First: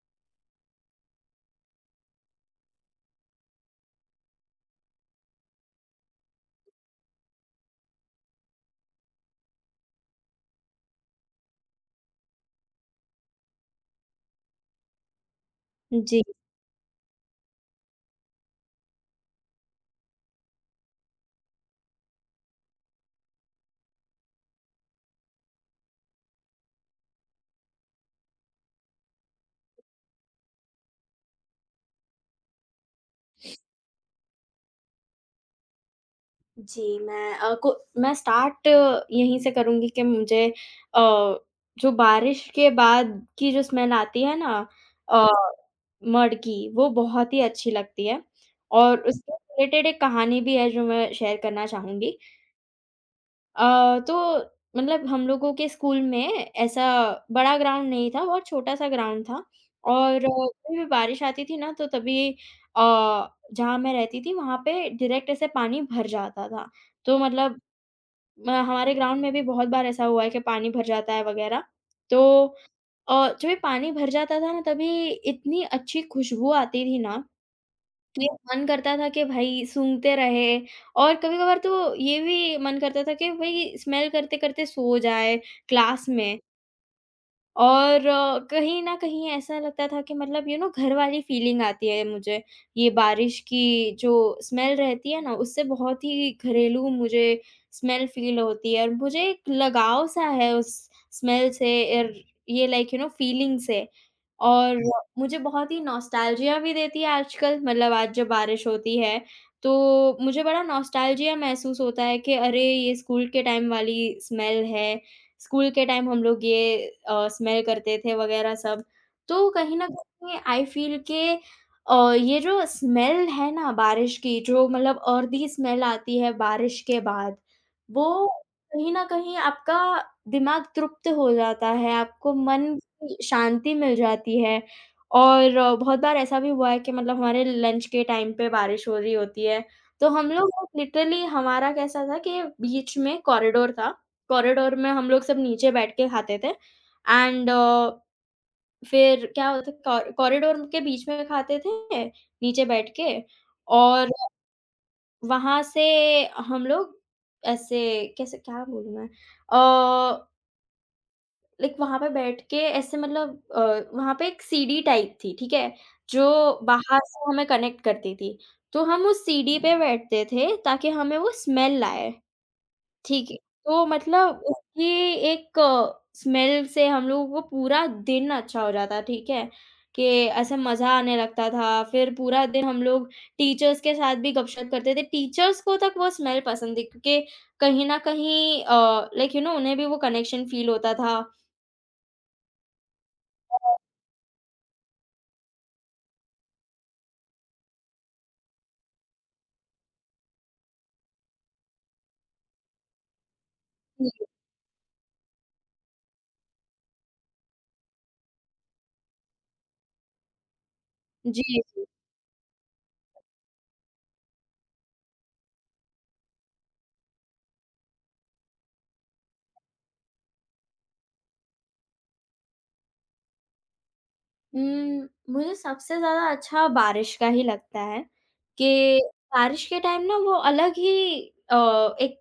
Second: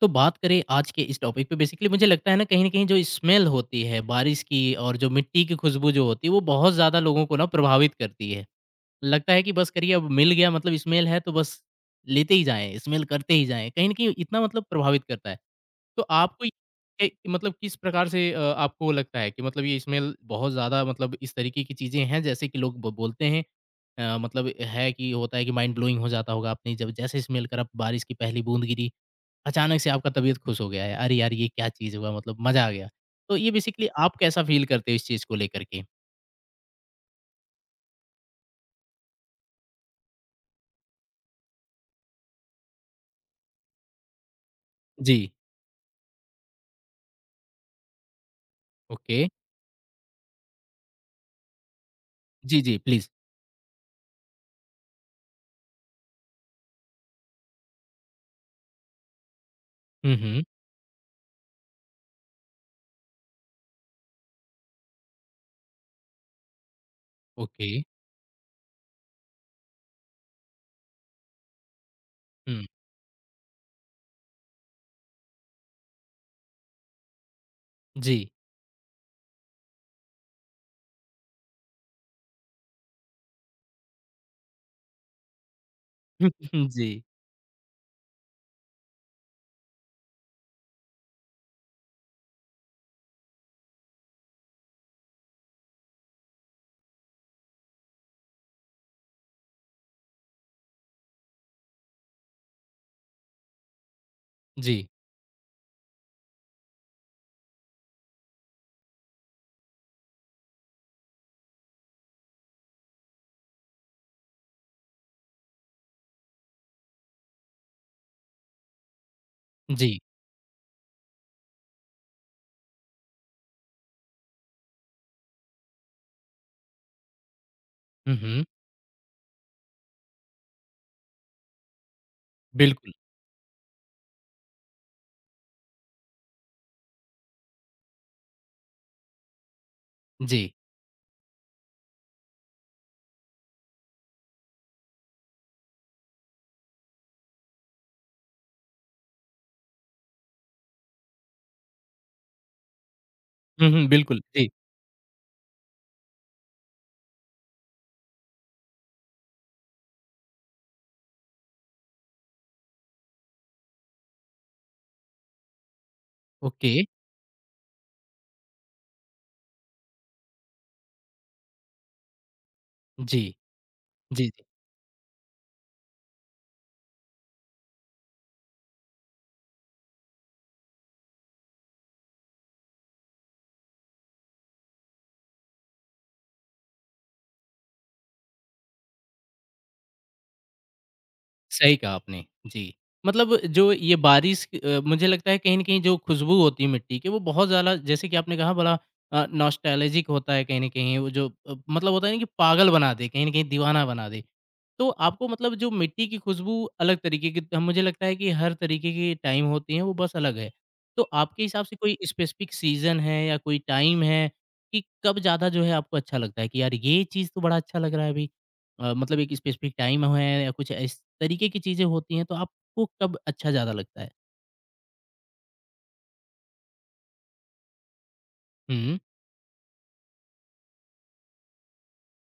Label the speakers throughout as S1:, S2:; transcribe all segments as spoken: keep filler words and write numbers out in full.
S1: तो बात करें आज के इस टॉपिक पे बेसिकली मुझे लगता है ना कहीं न कहीं जो स्मेल होती है बारिश की और जो मिट्टी की खुशबू जो होती है वो बहुत ज़्यादा लोगों को ना प्रभावित करती है। लगता है कि बस करिए अब मिल गया मतलब स्मेल है तो बस लेते ही जाएँ, स्मेल करते ही जाएँ। कहीं न कहीं इतना मतलब प्रभावित करता है। तो
S2: जी,
S1: आपको ये ए, मतलब किस प्रकार से अ, आपको लगता है कि मतलब ये स्मेल बहुत ज़्यादा मतलब इस तरीके की चीज़ें हैं जैसे कि लोग ब बोलते हैं अ, मतलब है कि होता है कि माइंड ब्लोइंग हो जाता होगा आपने जब जैसे स्मेल करा बारिश की पहली बूँद गिरी अचानक से आपका तबीयत खुश हो गया है, अरे यार ये क्या चीज़ हुआ मतलब मज़ा आ गया। तो ये बेसिकली आप कैसा फ़ील करते हो इस चीज़ को लेकर के?
S2: जी, मैं अ, को मैं स्टार्ट यहीं से करूँगी कि मुझे अ, जो बारिश के बाद की जो स्मेल आती है ना अ,
S1: जी,
S2: मड की, वो बहुत ही अच्छी लगती है और
S1: ओके।
S2: उससे रिलेटेड एक कहानी भी है जो मैं शेयर करना चाहूँगी।
S1: जी, जी, प्लीज़।
S2: अ, तो मतलब हम लोगों के स्कूल में ऐसा बड़ा ग्राउंड नहीं था, बहुत छोटा-सा ग्राउंड था।
S1: हुँ,
S2: और
S1: हुँ,
S2: कभी भी बारिश आती थी ना तो तभी अ, जहाँ मैं रहती थी वहाँ पे डायरेक्ट ऐसे पानी भर जाता था। तो मतलब
S1: ओके।
S2: म हमारे ग्राउंड में भी बहुत बार ऐसा हुआ है कि पानी भर जाता है वगैरह। तो
S1: हुँ,
S2: अ, जब ये पानी भर जाता था ना तभी इतनी अच्छी खुशबू आती थी ना, ये
S1: जी,
S2: मन करता था कि भाई सूंघते रहे। और कभी-कभार तो ये भी मन करता था कि भाई स्मेल करते-करते सो जाए क्लास में।
S1: जी,
S2: और अ, कहीं न कहीं ऐसा लगता था कि मतलब यू नो घर वाली फ़ीलिंग आती है मुझे। ये बारिश की जो स्मेल रहती है ना, उससे बहुत ही घरेलू मुझे स्मेल फ़ील होती है और मुझे एक लगाव सा है उस स्मेल से और ये लाइक यू नो फ़ीलिंग से। और
S1: जी,
S2: हुँ। मुझे बहुत ही नॉस्टैल्जिया भी देती है आजकल, मतलब आज जब बारिश होती है, तो मुझे बड़ा नॉस्टैल्जिया महसूस होता है कि अरे! ये स्कूल के टाइम वाली स्मेल है। स्कूल के टाइम हम लोग ये अ, स्मेल करते थे वगैरह सब। तो कहीं न
S1: जी।
S2: कहीं आई फ़ील के अ, ये जो स्मेल है ना बारिश की, जो मतलब अर्दी स्मेल आती है बारिश के बाद,
S1: हुँ,
S2: वो
S1: हुँ,
S2: कहीं न कहीं आपका दिमाग तृप्त हो जाता है, आपको मन
S1: बिल्कुल,
S2: की शांति मिल जाती है। और अ, बहुत बार ऐसा भी हुआ है कि मतलब हमारे लंच के टाइम पे बारिश हो रही होती है, तो हम
S1: जी।
S2: लोग लिटरली, हमारा कैसा था कि बीच में कॉरिडोर था, कॉरिडोर में हम लोग सब नीचे बैठ के खाते थे, एंड अ, फिर क्या होता, कॉ कॉरिडोर के बीच में खाते थे, नीचे बैठ के।
S1: हुँ, हुँ,
S2: और
S1: बिल्कुल, जी,
S2: वहाँ से हम लोग ऐसे, कैसे क्या बोलूँ मैं? अ, लाइक वहाँ पे बैठ के ऐसे, मतलब अ, वहाँ पे एक सीढ़ी टाइप थी, ठीक है? जो
S1: ओके,
S2: बाहर से हमें कनेक्ट करती थी। तो हम उस सीढ़ी पे बैठते थे ताकि हमें वो स्मेल आए।
S1: जी,
S2: ठीक है, तो
S1: जी,
S2: मतलब
S1: जी।
S2: उसकी एक स्मेल से हम लोगों को पूरा दिन अच्छा हो जाता, ठीक है? कि ऐसा मज़ा आने लगता था, फिर पूरा दिन हम लोग टीचर्स के साथ भी गपशप करते थे। टीचर्स को तक वो स्मेल पसंद थी क्योंकि कहीं न कहीं अ, लाइक यू नो उन्हें भी वो कनेक्शन फ़ील होता था।
S1: सही कहा आपने, जी। मतलब जो ये बारिश अ, मुझे लगता है कहीं न कहीं जो खुशबू होती है मिट्टी की वो बहुत ज़्यादा जैसे कि आपने कहा बड़ा अ, नॉस्टैल्जिक होता है कहीं न कहीं वो जो अ, मतलब होता है ना कि पागल बना दे, कहीं न कहीं दीवाना बना
S2: जी,
S1: दे। तो आपको मतलब जो मिट्टी की खुशबू अलग तरीके की अ, मुझे लगता है कि हर तरीके की टाइम होती है, वो बस अलग है। तो
S2: जी,
S1: आपके हिसाब से
S2: जी।
S1: कोई स्पेसिफ़िक सीज़न है या कोई टाइम है कि कब ज़्यादा जो है आपको अच्छा लगता है कि यार ये चीज़ तो बड़ा अच्छा लग रहा है अभी? अ, मतलब एक स्पेसिफ़िक टाइम है या कुछ इस तरीके की चीज़ें होती हैं, तो आपको कब अच्छा ज़्यादा लगता है?
S2: उम, मुझे सबसे ज़्यादा अच्छा बारिश का ही लगता है कि
S1: हुँ,
S2: बारिश के टाइम ना वो अलग ही अ, एक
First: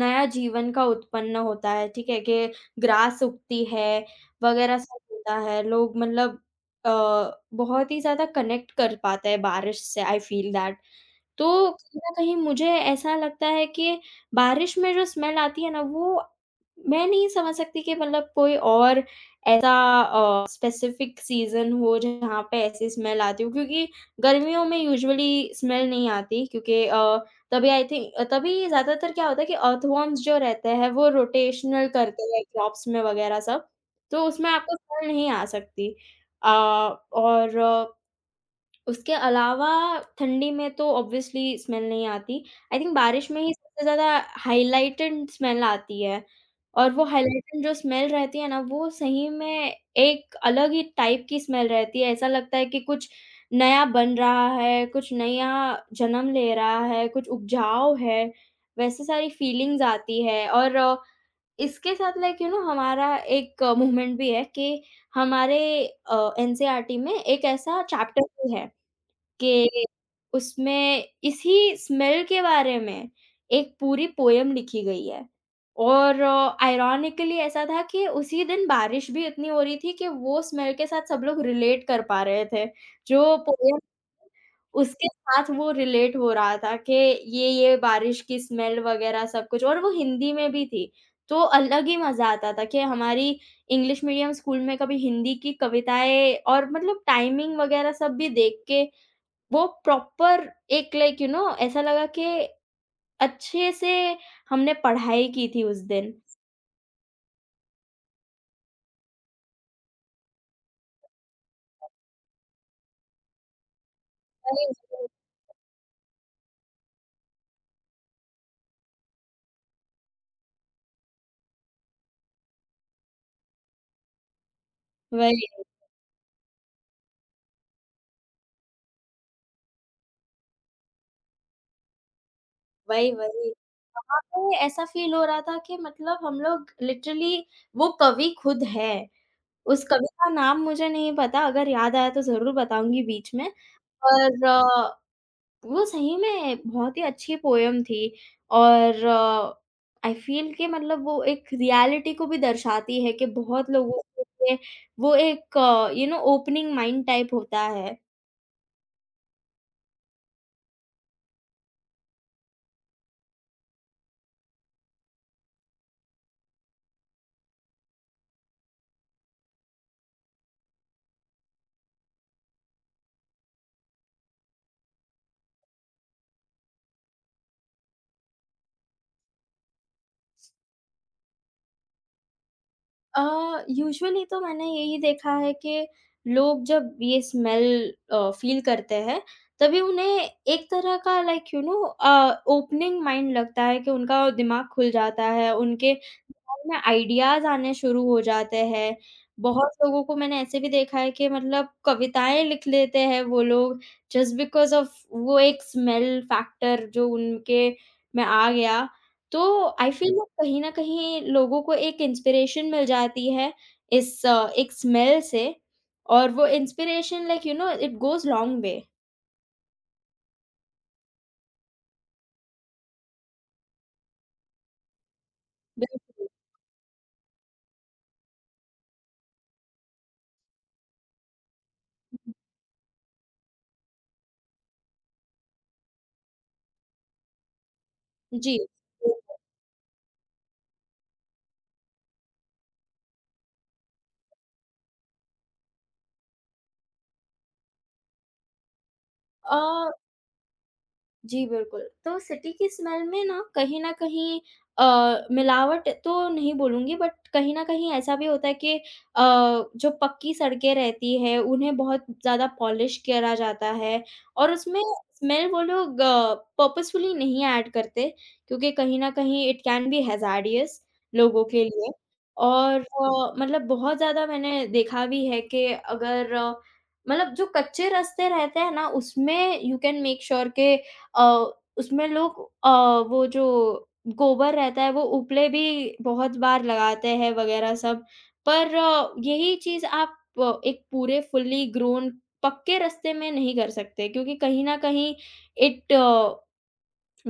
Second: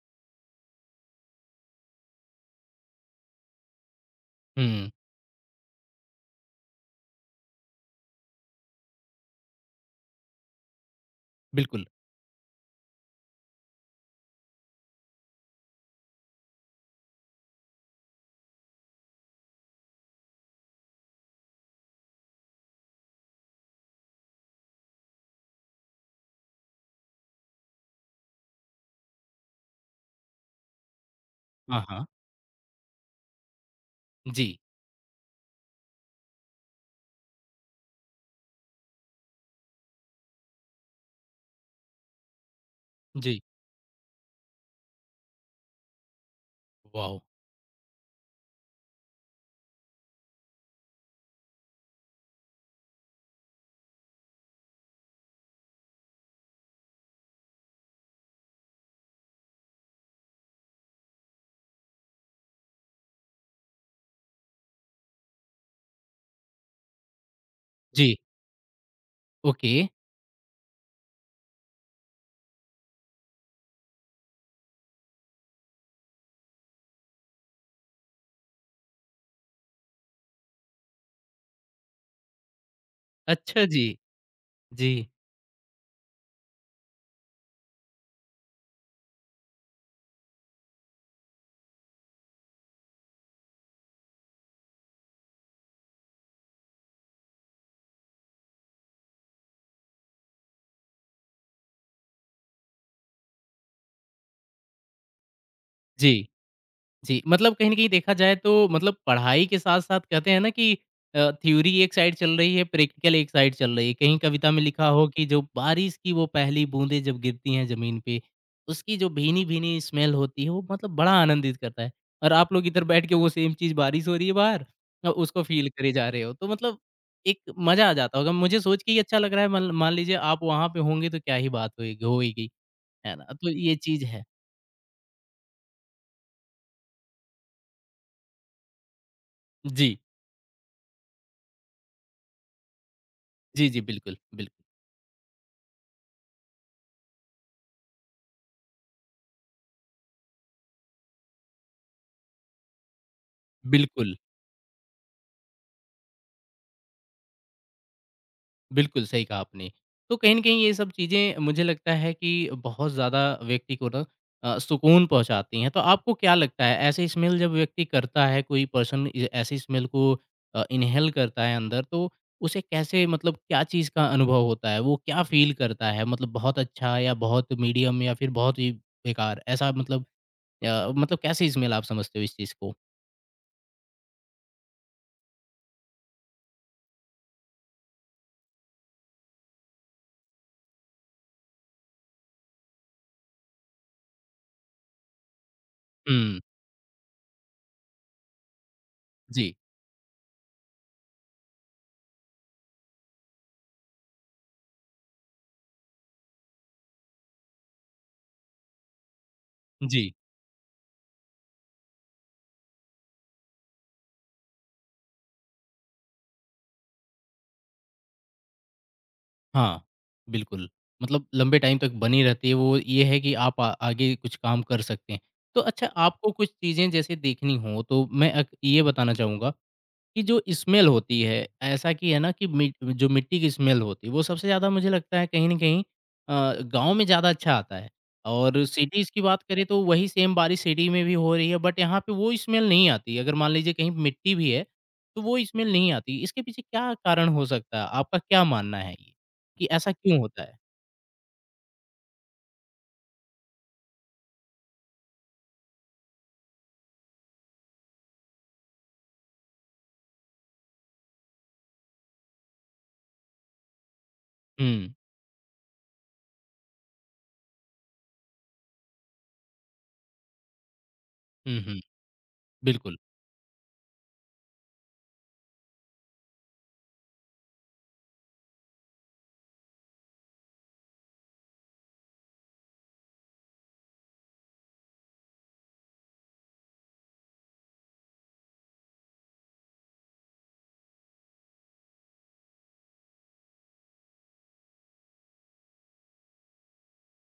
S2: नया जीवन का उत्पन्न होता है, ठीक है? कि ग्रास उगती है, वगैरह
S1: हुँ,
S2: सब होता है। लोग मतलब अ, बहुत ही ज़्यादा कनेक्ट कर पाते हैं बारिश से, आई फ़ील दैट। तो
S1: बिल्कुल।
S2: कहीं न कहीं मुझे ऐसा लगता है कि बारिश में जो स्मेल आती है ना, वो मैं नहीं समझ सकती कि मतलब कोई और ऐसा अ, स्पेसिफ़िक सीज़न हो जहाँ पे ऐसी स्मेल आती हो, क्योंकि गर्मियों में यूजुअली स्मेल नहीं आती, क्योंकि अ, तभी आई थिंक अ, तभी ज़्यादातर क्या होता है कि अर्थवॉर्म्स जो रहते हैं वो
S1: हाँ,
S2: रोटेशनल
S1: हाँ।
S2: करते हैं क्रॉप्स में वग़ैरह सब, तो उसमें
S1: जी,
S2: आपको स्मेल नहीं आ सकती। अ, और उसके अलावा ठंडी में तो ऑब्वियसली स्मेल नहीं आती। आई थिंक बारिश
S1: जी।
S2: में ही सबसे ज़्यादा हाइलाइटेड स्मेल आती है और वो
S1: वॉव!
S2: हाइलाइटेड जो स्मेल रहती है ना, वो सही में एक अलग ही टाइप की स्मेल रहती है। ऐसा लगता है कि कुछ नया बन रहा है, कुछ नया जन्म ले रहा है, कुछ उपजाऊ है, वैसे सारी फीलिंग्स आती है। और अ, इसके साथ लाइक यू नो हमारा एक मूवमेंट भी है कि हमारे अ, एनसीईआरटी में एक ऐसा
S1: जी,
S2: चैप्टर भी है
S1: ओके।
S2: कि उसमें इसी स्मेल के बारे में एक पूरी पोएम लिखी गई है। और आयरॉनिकली ऐसा था कि उसी दिन बारिश भी इतनी हो रही थी कि वो स्मेल के साथ सब लोग रिलेट कर पा रहे थे, जो
S1: अच्छा
S2: पोएम
S1: जी। जी,
S2: उसके साथ वो रिलेट हो रहा था कि ये, ये बारिश की स्मेल वगैरह सब कुछ, और वो हिंदी में भी थी। तो अलग ही मज़ा आता था कि हमारी इंग्लिश मीडियम स्कूल में कभी हिंदी की कविताएँ और मतलब टाइमिंग वगैरह सब भी देख के वो प्रॉपर एक लाइक यू नो ऐसा लगा कि अच्छे से हमने पढ़ाई की थी उस दिन।
S1: जी। जी, मतलब कहीं न कहीं देखा जाए तो मतलब पढ़ाई के साथ-साथ कहते हैं ना कि अ, थ्योरी एक साइड चल रही है, प्रैक्टिकल एक साइड चल रही है। कहीं कविता में
S2: वही,
S1: लिखा
S2: वही।
S1: हो कि जो बारिश की वो पहली बूंदें जब गिरती हैं ज़मीन पे, उसकी जो भीनी-भीनी स्मेल होती है, वो मतलब बड़ा आनंदित करता है। और आप लोग इधर बैठ के वो सेम चीज़ बारिश हो रही है बाहर अ, उसको
S2: वही।
S1: फ़ील करे जा रहे हो। तो मतलब एक मज़ा आ जाता होगा। मुझे सोच के ही अच्छा लग रहा है मान मान लीजिए आप वहाँ पे होंगे तो क्या ही बात होएगी होएगी,
S2: वही,
S1: है ना?
S2: वही।
S1: तो ये चीज़
S2: वहाँ
S1: है।
S2: पे ऐसा फ़ील हो रहा था कि मतलब हम लोग लिटरली वो कवि खुद है। उस
S1: जी।
S2: कवि का नाम मुझे नहीं पता, अगर याद आया तो ज़रूर बताऊँगी बीच में।
S1: जी, जी, बिल्कुल,
S2: पर
S1: बिल्कुल।
S2: वो सही में बहुत ही अच्छी पोएम थी और आई फ़ील कि मतलब वो एक रियलिटी को भी दर्शाती है कि बहुत लोगों
S1: बिल्कुल।
S2: के लिए वो एक you know opening mind type होता है।
S1: बिल्कुल, सही कहा आपने। तो कहीं न कहीं ये सब चीज़ें मुझे लगता है कि बहुत ज़्यादा व्यक्ति को ना अ, सुकून पहुँचाती हैं। तो आपको क्या लगता है ऐसे स्मेल जब व्यक्ति करता है, कोई पर्सन ए ऐसी स्मेल को अ, इन्हेल करता है अंदर तो उसे कैसे मतलब क्या चीज़ का अनुभव होता है? वो क्या फ़ील करता है? मतलब बहुत अच्छा या बहुत मीडियम या फिर बहुत ही बेकार? ऐसा मतलब अ, मतलब कैसी स्मेल आप समझते हो इस चीज़ को?
S2: अ, यूजुअली तो मैंने यही देखा है कि लोग जब ये स्मेल अ, फ़ील करते हैं, तभी उन्हें एक तरह का लाइक यू नो अ, ओपनिंग माइंड लगता है कि उनका दिमाग खुल जाता है, उनके
S1: हुँ।
S2: में आइडियाज़ आने शुरू हो जाते हैं।
S1: जी,
S2: बहुत लोगों को मैंने ऐसे भी देखा है कि मतलब कविताएँ लिख लेते हैं वो लोग जस्ट बिकॉज़ ऑफ़ वो एक स्मेल फैक्टर जो उनके में आ गया। तो आई
S1: जी।
S2: फ़ील, हुँ। वो कहीं न कहीं लोगों को एक इंस्पिरेशन मिल जाती है इस अ, एक स्मेल से, और वो inspiration like you know it goes long way.
S1: हाँ, बिल्कुल। मतलब लंबे टाइम तक बनी रहती है, वो ये है कि आप आ आगे कुछ काम कर सकते हैं। तो अच्छा
S2: बिल्कुल।
S1: आपको कुछ चीज़ें जैसे देखनी हो, तो मैं अक ये बताना चाहूँगा कि जो स्मेल होती है, ऐसा कि है ना कि मि जो मिट्टी की स्मेल होती है, वो सबसे ज़्यादा मुझे लगता है कहीं न कहीं अ, गाँव में ज़्यादा अच्छा आता है।
S2: जी।
S1: और सिटीज़ की बात करें तो वही सेम बारिश सिटी में भी हो रही है, बट यहाँ पे वो स्मेल नहीं आती। अगर मान लीजिए कहीं मिट्टी भी है, तो वो स्मेल नहीं आती। इसके पीछे क्या कारण हो सकता है? आपका क्या मानना है ये,
S2: अ
S1: कि ऐसा क्यों होता है?
S2: जी, बिल्कुल। तो सिटी की स्मेल में ना कहीं न कहीं अ, मिलावट तो नहीं बोलूँगी, बट कहीं न कहीं ऐसा भी होता है कि अ, जो पक्की सड़कें रहती हैं उन्हें बहुत ज़्यादा पॉलिश करा जाता है और उसमें
S1: हुँ।
S2: स्मेल वो लोग पर्पसफुली नहीं ऐड करते क्योंकि कहीं न कहीं इट कैन बी हैज़ार्डियस लोगों
S1: हुँ,
S2: के
S1: हुँ।
S2: लिए। और
S1: बिल्कुल।
S2: अ, मतलब बहुत ज़्यादा मैंने देखा भी है कि अगर अ, मतलब जो कच्चे रास्ते रहते हैं ना, उसमें यू कैन मेक श्योर के अ, उसमें लोग अ, वो जो गोबर रहता है वो उपले भी बहुत बार लगाते हैं वगैरह सब। पर अ, यही चीज़ आप अ, एक पूरे फुल्ली ग्रोन पक्के रास्ते में नहीं कर सकते, क्योंकि कहीं न कहीं इट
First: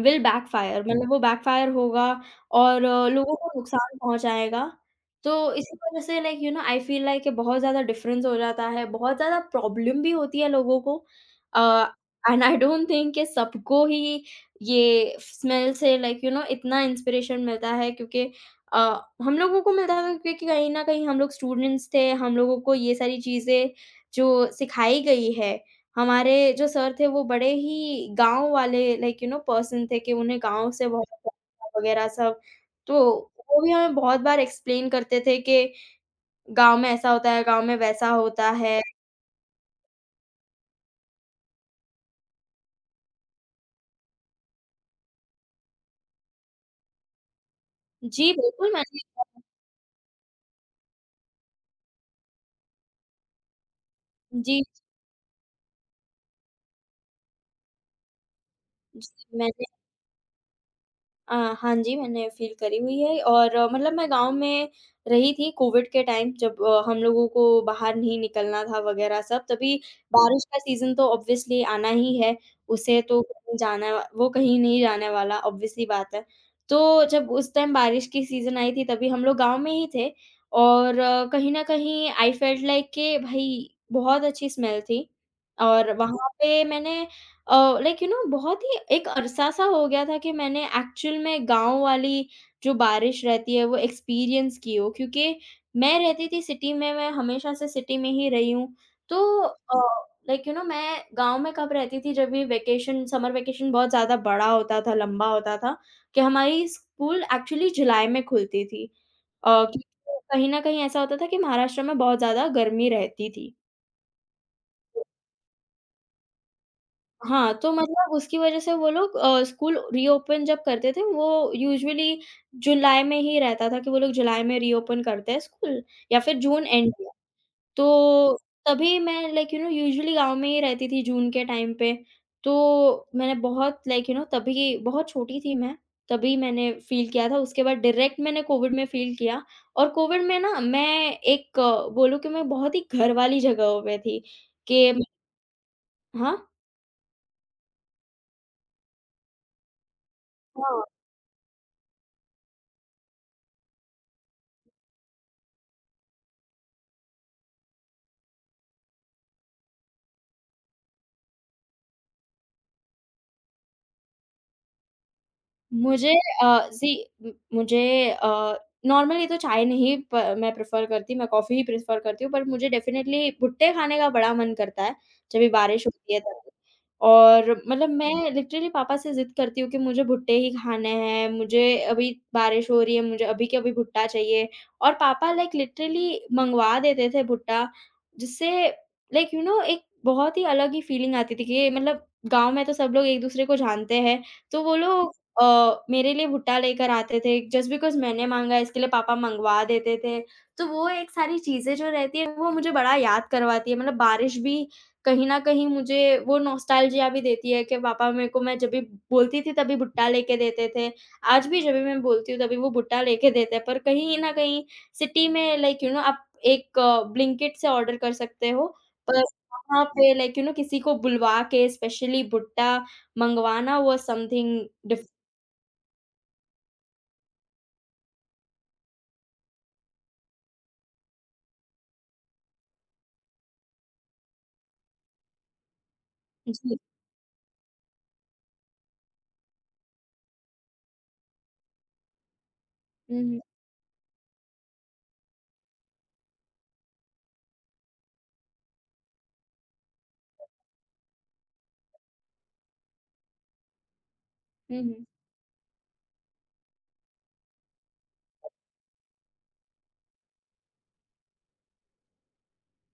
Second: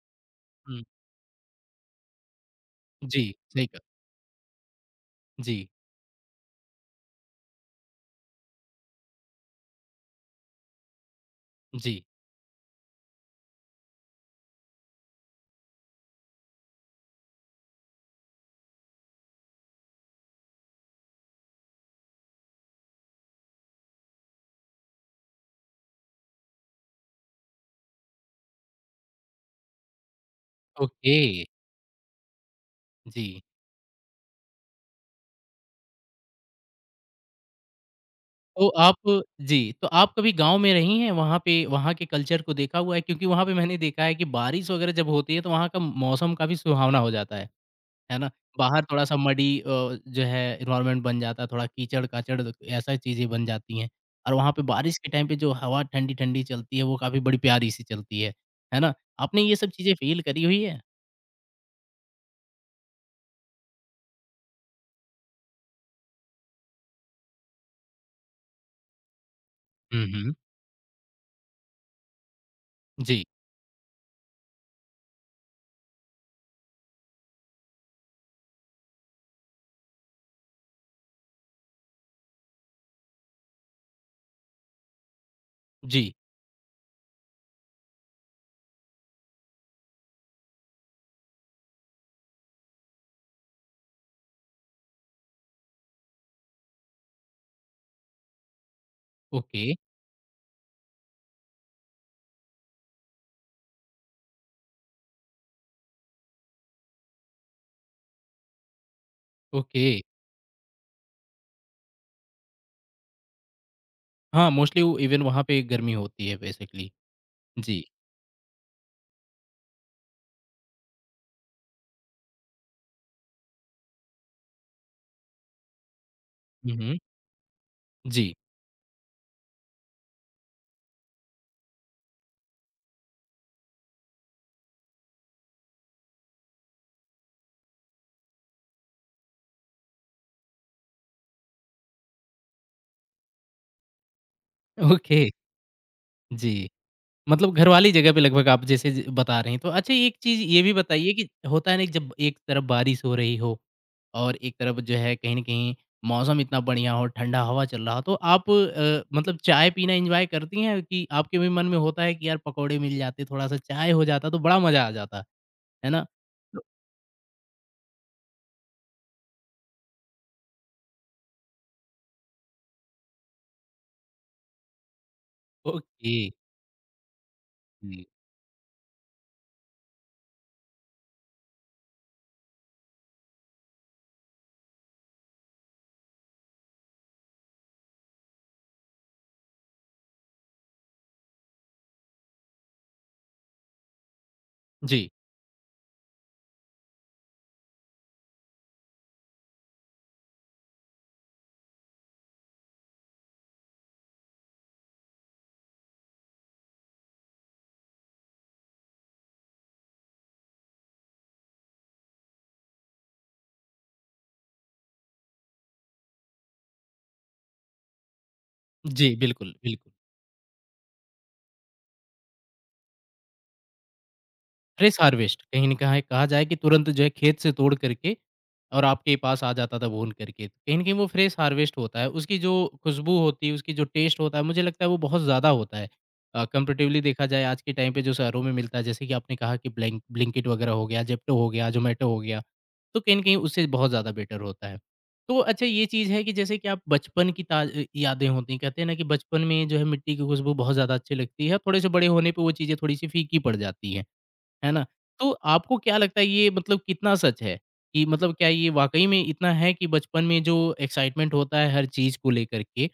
S2: विल बैकफ़ायर,
S1: हुँ।
S2: मतलब वो बैकफ़ायर होगा और अ,
S1: जी,
S2: लोगों को
S1: सही कहा।
S2: नुकसान पहुँचाएगा। तो
S1: जी,
S2: इसी वज़ह से like you know I feel like कि बहुत ज़्यादा डिफ़रेंस हो जाता है, बहुत ज़्यादा प्रॉब्लम भी होती है लोगों को। अ,
S1: जी।
S2: एंड आई डोंट थिंक कि सबको ही ये स्मेल से लाइक यू नो इतना इंस्पिरेशन मिलता है, क्योंकि अ, हम लोगों को मिलता है क्योंकि कहीं न कहीं हम लोग स्टूडेंट्स थे, हम लोगों को ये सारी चीज़ें जो सिखाई गई है, हमारे जो सर थे वो बड़े ही गाँव वाले लाइक यू नो पर्सन थे कि उन्हें गाँव से बहुत
S1: ओके।
S2: अच्छा वगैरह सब। तो
S1: जी।
S2: वो भी हमें बहुत बार एक्सप्लेन करते थे कि गाँव में ऐसा होता है, गाँव में वैसा होता
S1: तो
S2: है।
S1: आप जी, तो आप कभी गाँव में रही हैं? वहाँ पे वहाँ के कल्चर को देखा हुआ है? क्योंकि वहाँ पे मैंने देखा है कि बारिश वगैरह जब होती है तो वहाँ का मौसम काफ़ी सुहावना हो जाता है, है ना?
S2: जी, बिल्कुल,
S1: बाहर
S2: मैंने
S1: थोड़ा-सा मडी अ, जो है एनवायरनमेंट बन जाता है, थोड़ा कीचड़-काचड़ ऐसा चीज़ें बन जाती हैं और वहाँ पे
S2: जी,
S1: बारिश के टाइम पे जो हवा ठंडी-ठंडी चलती है वो काफ़ी बड़ी प्यारी-सी चलती है, है ना?
S2: जी,
S1: आपने ये
S2: मैंने
S1: सब चीज़ें फ़ील करी हुई है?
S2: अ, हाँ जी, मैंने फ़ील करी हुई है और अ, मतलब मैं गाँव में रही थी कोविड के टाइम जब अ, हम लोगों को बाहर नहीं निकलना था वग़ैरह सब, तभी हुँ।
S1: हुँ, हुँ।
S2: बारिश का सीज़न तो ऑब्वियसली आना ही है, उसे तो
S1: जी,
S2: कहीं जाना, वो कहीं नहीं जाने वाला, ऑब्वियसली बात है। तो जब उस टाइम बारिश की सीज़न आई थी तभी हम लोग गाँव में ही थे, और अ, कहीं न कहीं आई फेल्ट लाइक कि भाई बहुत अच्छी स्मेल थी, और
S1: जी।
S2: वहाँ पे मैंने अ, लाइक यू नो बहुत ही एक अरसा-सा हो गया था कि मैंने एक्चुअल में गाँव वाली जो बारिश रहती है वो एक्सपीरियंस की हो, क्योंकि मैं रहती थी सिटी में, मैं हमेशा से सिटी में ही रही हूँ। तो
S1: ओके,
S2: अ, लाइक यू नो मैं गाँव में कब रहती थी जब भी वैकेशन, समर वैकेशन बहुत ज़्यादा बड़ा होता था, लंबा होता था कि हमारी स्कूल एक्चुअली जुलाई में खुलती थी। अ, क्योंकि
S1: ओके।
S2: कहीं न कहीं ऐसा होता था कि महाराष्ट्र में बहुत ज़्यादा गर्मी रहती थी।
S1: हाँ, मोस्टली वो इवन वहाँ पे गर्मी होती है बेसिकली।
S2: हाँ, तो
S1: जी।
S2: मतलब उसकी वज़ह से वो लोग अ, स्कूल रीओपन जब करते थे, वो यूजुअली जुलाई में ही रहता था कि वो लोग जुलाई में रीओपन करते हैं स्कूल, या फिर जून
S1: हुँ,
S2: एंड
S1: हुँ।
S2: में।
S1: जी।
S2: तो तभी मैं लाइक यू नो यूजुअली गाँव में ही रहती थी जून के टाइम पे, तो मैंने बहुत लाइक यू नो तभी बहुत छोटी थी मैं, तभी मैंने फ़ील किया था। उसके बाद डायरेक्ट मैंने कोविड में फ़ील किया, और कोविड में ना मैं एक बोलूँ कि मैं बहुत ही घर वाली जगहों पे थी कि
S1: ओके,
S2: हाँ?
S1: जी। मतलब घर वाली जगह पे लगभग आप जैसे ज बता रहे हैं। तो अच्छा एक चीज़ ये भी
S2: हाँ।
S1: बताइए कि होता है ना कि जब एक तरफ बारिश हो रही हो और एक तरफ जो है कहीं न कहीं मौसम इतना बढ़िया हो, ठंडा हवा चल रहा हो, तो आप अ, मतलब चाय पीना एन्जॉय करती हैं कि आपके भी मन में होता है कि यार पकौड़े मिल जाते, थोड़ा-सा चाय हो जाता तो बड़ा मज़ा आ जाता, है ना?
S2: मुझे
S1: तो
S2: अ, जी, म मुझे अ, नॉर्मली तो चाय नहीं प मैं प्रेफ़र करती, मैं कॉफ़ी ही प्रेफ़र करती हूँ, पर मुझे डेफ़िनेटली भुट्टे खाने का बड़ा मन करता है, जब भी बारिश होती
S1: ओके,
S2: है तब। और मतलब
S1: जी।
S2: मैं लिटरली पापा से ज़िद करती हूँ कि मुझे भुट्टे ही खाने हैं, मुझे अभी बारिश हो रही है, मुझे अभी के अभी भुट्टा चाहिए, और पापा लाइक लिटरली मँगवा देते थे भुट्टा, जिससे लाइक यू नो एक बहुत ही अलग ही फ़ीलिंग आती थी कि मतलब गाँव में तो सब लोग एक-दूसरे को जानते हैं, तो वो
S1: जी,
S2: लोग अ, मेरे लिए भुट्टा लेकर आते थे जस्ट बिकॉज़ मैंने माँगा है, इसके लिए पापा मँगवा देते थे। तो वो एक सारी चीज़ें जो रहती है वो मुझे बड़ा याद करवाती है, मतलब बारिश भी कहीं न कहीं मुझे वो नॉस्टैल्जिया भी देती है कि पापा मेरे को, मैं जब भी बोलती थी तभी भुट्टा लेके देते थे। आज भी जब भी मैं बोलती हूँ तभी वो भुट्टा लेके देते हैं, पर कहीं न कहीं सिटी में लाइक यू नो आप एक ब्लिंकिट से ऑर्डर कर सकते हो,
S1: जी,
S2: पर
S1: बिल्कुल,
S2: वहाँ हुँ।
S1: बिल्कुल।
S2: पे लाइक यू नो किसी को बुलवा के स्पेशली भुट्टा मँगवाना, वो समथिंग
S1: फ्रेश
S2: डिफ
S1: हार्वेस्ट कहीं न कहाँ कहा जाए कि तुरंत जो है खेत से तोड़ करके और आपके पास आ जाता था भून करके। कहीं न कहीं वो फ्रेश हार्वेस्ट होता है, उसकी जो खुशबू होती है, उसकी जो टेस्ट होता है, मुझे लगता है वो बहुत ज़्यादा होता है। अ,
S2: जी।
S1: कंपैरेटिवली देखा जाए आज के टाइम पे जो शहरों में मिलता है, जैसे कि आपने कहा कि ब्लैंक ब्लिंकिट वगैरह हो गया, ज़ेप्टो हो गया, ज़ोमैटो हो गया, तो कहीं
S2: हुँ,
S1: न कहीं
S2: हुँ।
S1: उससे बहुत ज़्यादा बेटर होता है। तो अच्छा ये चीज़ है कि जैसे कि आप बचपन की ताज़ अ, यादें होती हैं, कहते हैं ना कि बचपन में जो है मिट्टी की खुशबू बहुत ज़्यादा अच्छी लगती है, थोड़े से बड़े होने पे वो चीज़ें थोड़ी-सी फीकी पड़ जाती हैं। है
S2: हुँ,
S1: ना?
S2: हुँ।
S1: तो आपको क्या लगता है ये मतलब कितना सच है? कि मतलब क्या ये वाक़ई में इतना है कि बचपन में जो एक्साइटमेंट होता है हर चीज़ को लेकर के,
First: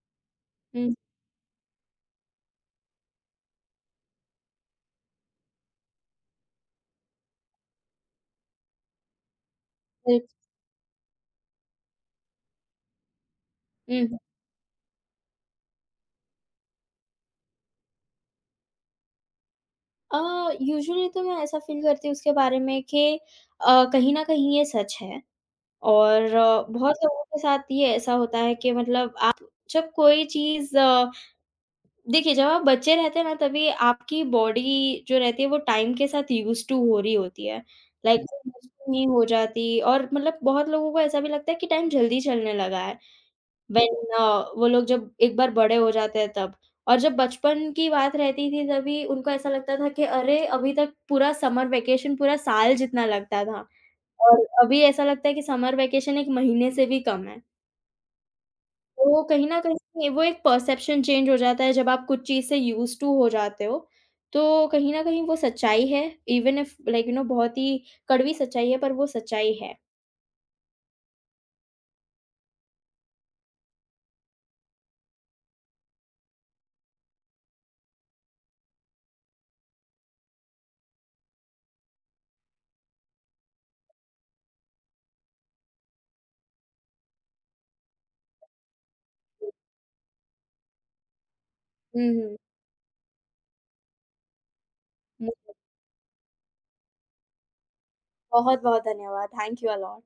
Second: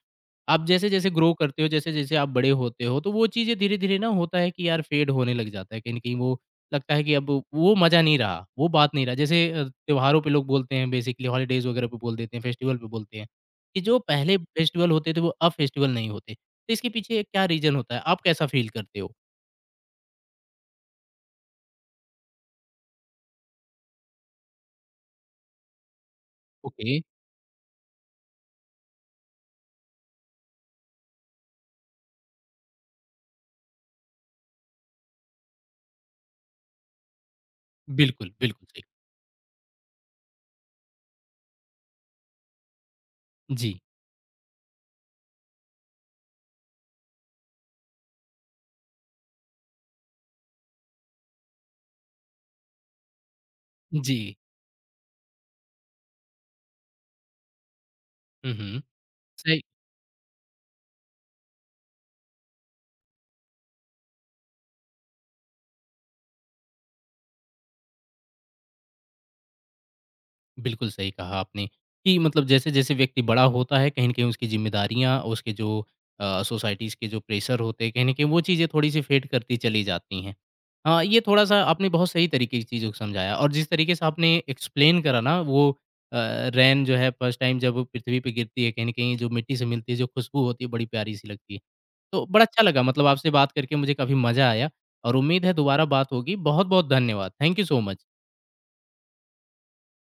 S1: आप
S2: हुँ,
S1: जैसे-जैसे ग्रो करते हो, जैसे-जैसे आप बड़े होते हो, तो वो चीज़ें धीरे-धीरे ना होता है कि यार फ़ेड होने लग जाता है कहीं न कहीं वो लगता है कि अब वो मज़ा नहीं रहा, वो बात नहीं रहा। जैसे अ, त्योहारों पे लोग बोलते हैं बेसिकली हॉलिडेज़ वगैरह पे बोल देते हैं, फेस्टिवल पे बोलते हैं, कि जो
S2: हुँ, हुँ।
S1: पहले फेस्टिवल होते थे वो अब फेस्टिवल नहीं होते। तो इसके पीछे क्या रीज़न होता है? आप कैसा फ़ील करते हो?
S2: अ, यूजुअली तो मैं ऐसा फ़ील करती हूँ उसके बारे में कि अ, कहीं न कहीं ये सच है, और अ, बहुत
S1: ओके,
S2: लोगों के साथ ये ऐसा होता है कि मतलब आप जब कोई चीज़ अ, देखिए, जब आप बच्चे रहते हैं ना तभी आपकी बॉडी जो रहती है वो टाइम के साथ यूज़्ड टू हो रही होती है। लाइक
S1: बिल्कुल, बिल्कुल सही।
S2: नहीं हो जाती, और मतलब बहुत लोगों को ऐसा भी लगता है कि टाइम जल्दी चलने लगा है।
S1: जी।
S2: व्हेन अ, वो लोग जब एक बार बड़े हो जाते हैं तब। और जब बचपन की बात रहती थी तभी उनको ऐसा लगता था कि अरे! अभी तक पूरा समर वैकेशन पूरा साल जितना लगता था,
S1: जी।
S2: और अभी ऐसा लगता है कि समर वैकेशन एक महीने से भी कम है।
S1: हुँ, हुँ।
S2: तो कहीं न
S1: सही
S2: कहीं वो एक परसेप्शन चेंज हो जाता है जब आप कुछ चीज़ से यूज़्ड टू हो जाते हो। तो कहीं न कहीं वो सच्चाई है, even if like you know बहुत ही कड़वी सच्चाई है, पर वो सच्चाई है।
S1: बिल्कुल सही कहा आपने कि मतलब जैसे-जैसे व्यक्ति बड़ा होता है, कहीं न कहीं उसकी ज़िम्मेदारियाँ, उसके जो अ, सोसाइटीज़ के जो प्रेशर होते हैं, कहीं न कहीं वो चीज़ें थोड़ी-सी फेड करती चली जाती हैं। हाँ, ये थोड़ा-सा आपने बहुत सही तरीके की चीज़ों को समझाया और जिस तरीके से आपने एक्सप्लेन करा ना वो अ, रैन जो है फर्स्ट टाइम जब वो पृथ्वी पे गिरती है, कहीं न कहीं जो मिट्टी से मिलती है, जो खुशबू होती है, बड़ी प्यारी-सी लगती है।
S2: हुँ,
S1: तो
S2: हुँ।
S1: बड़ा अच्छा लगा मतलब आपसे बात करके मुझे काफ़ी मज़ा आया और उम्मीद है दोबारा बात होगी। बहुत-बहुत धन्यवाद। Thank you so much.
S2: बहुत-बहुत धन्यवाद। Thank you a lot.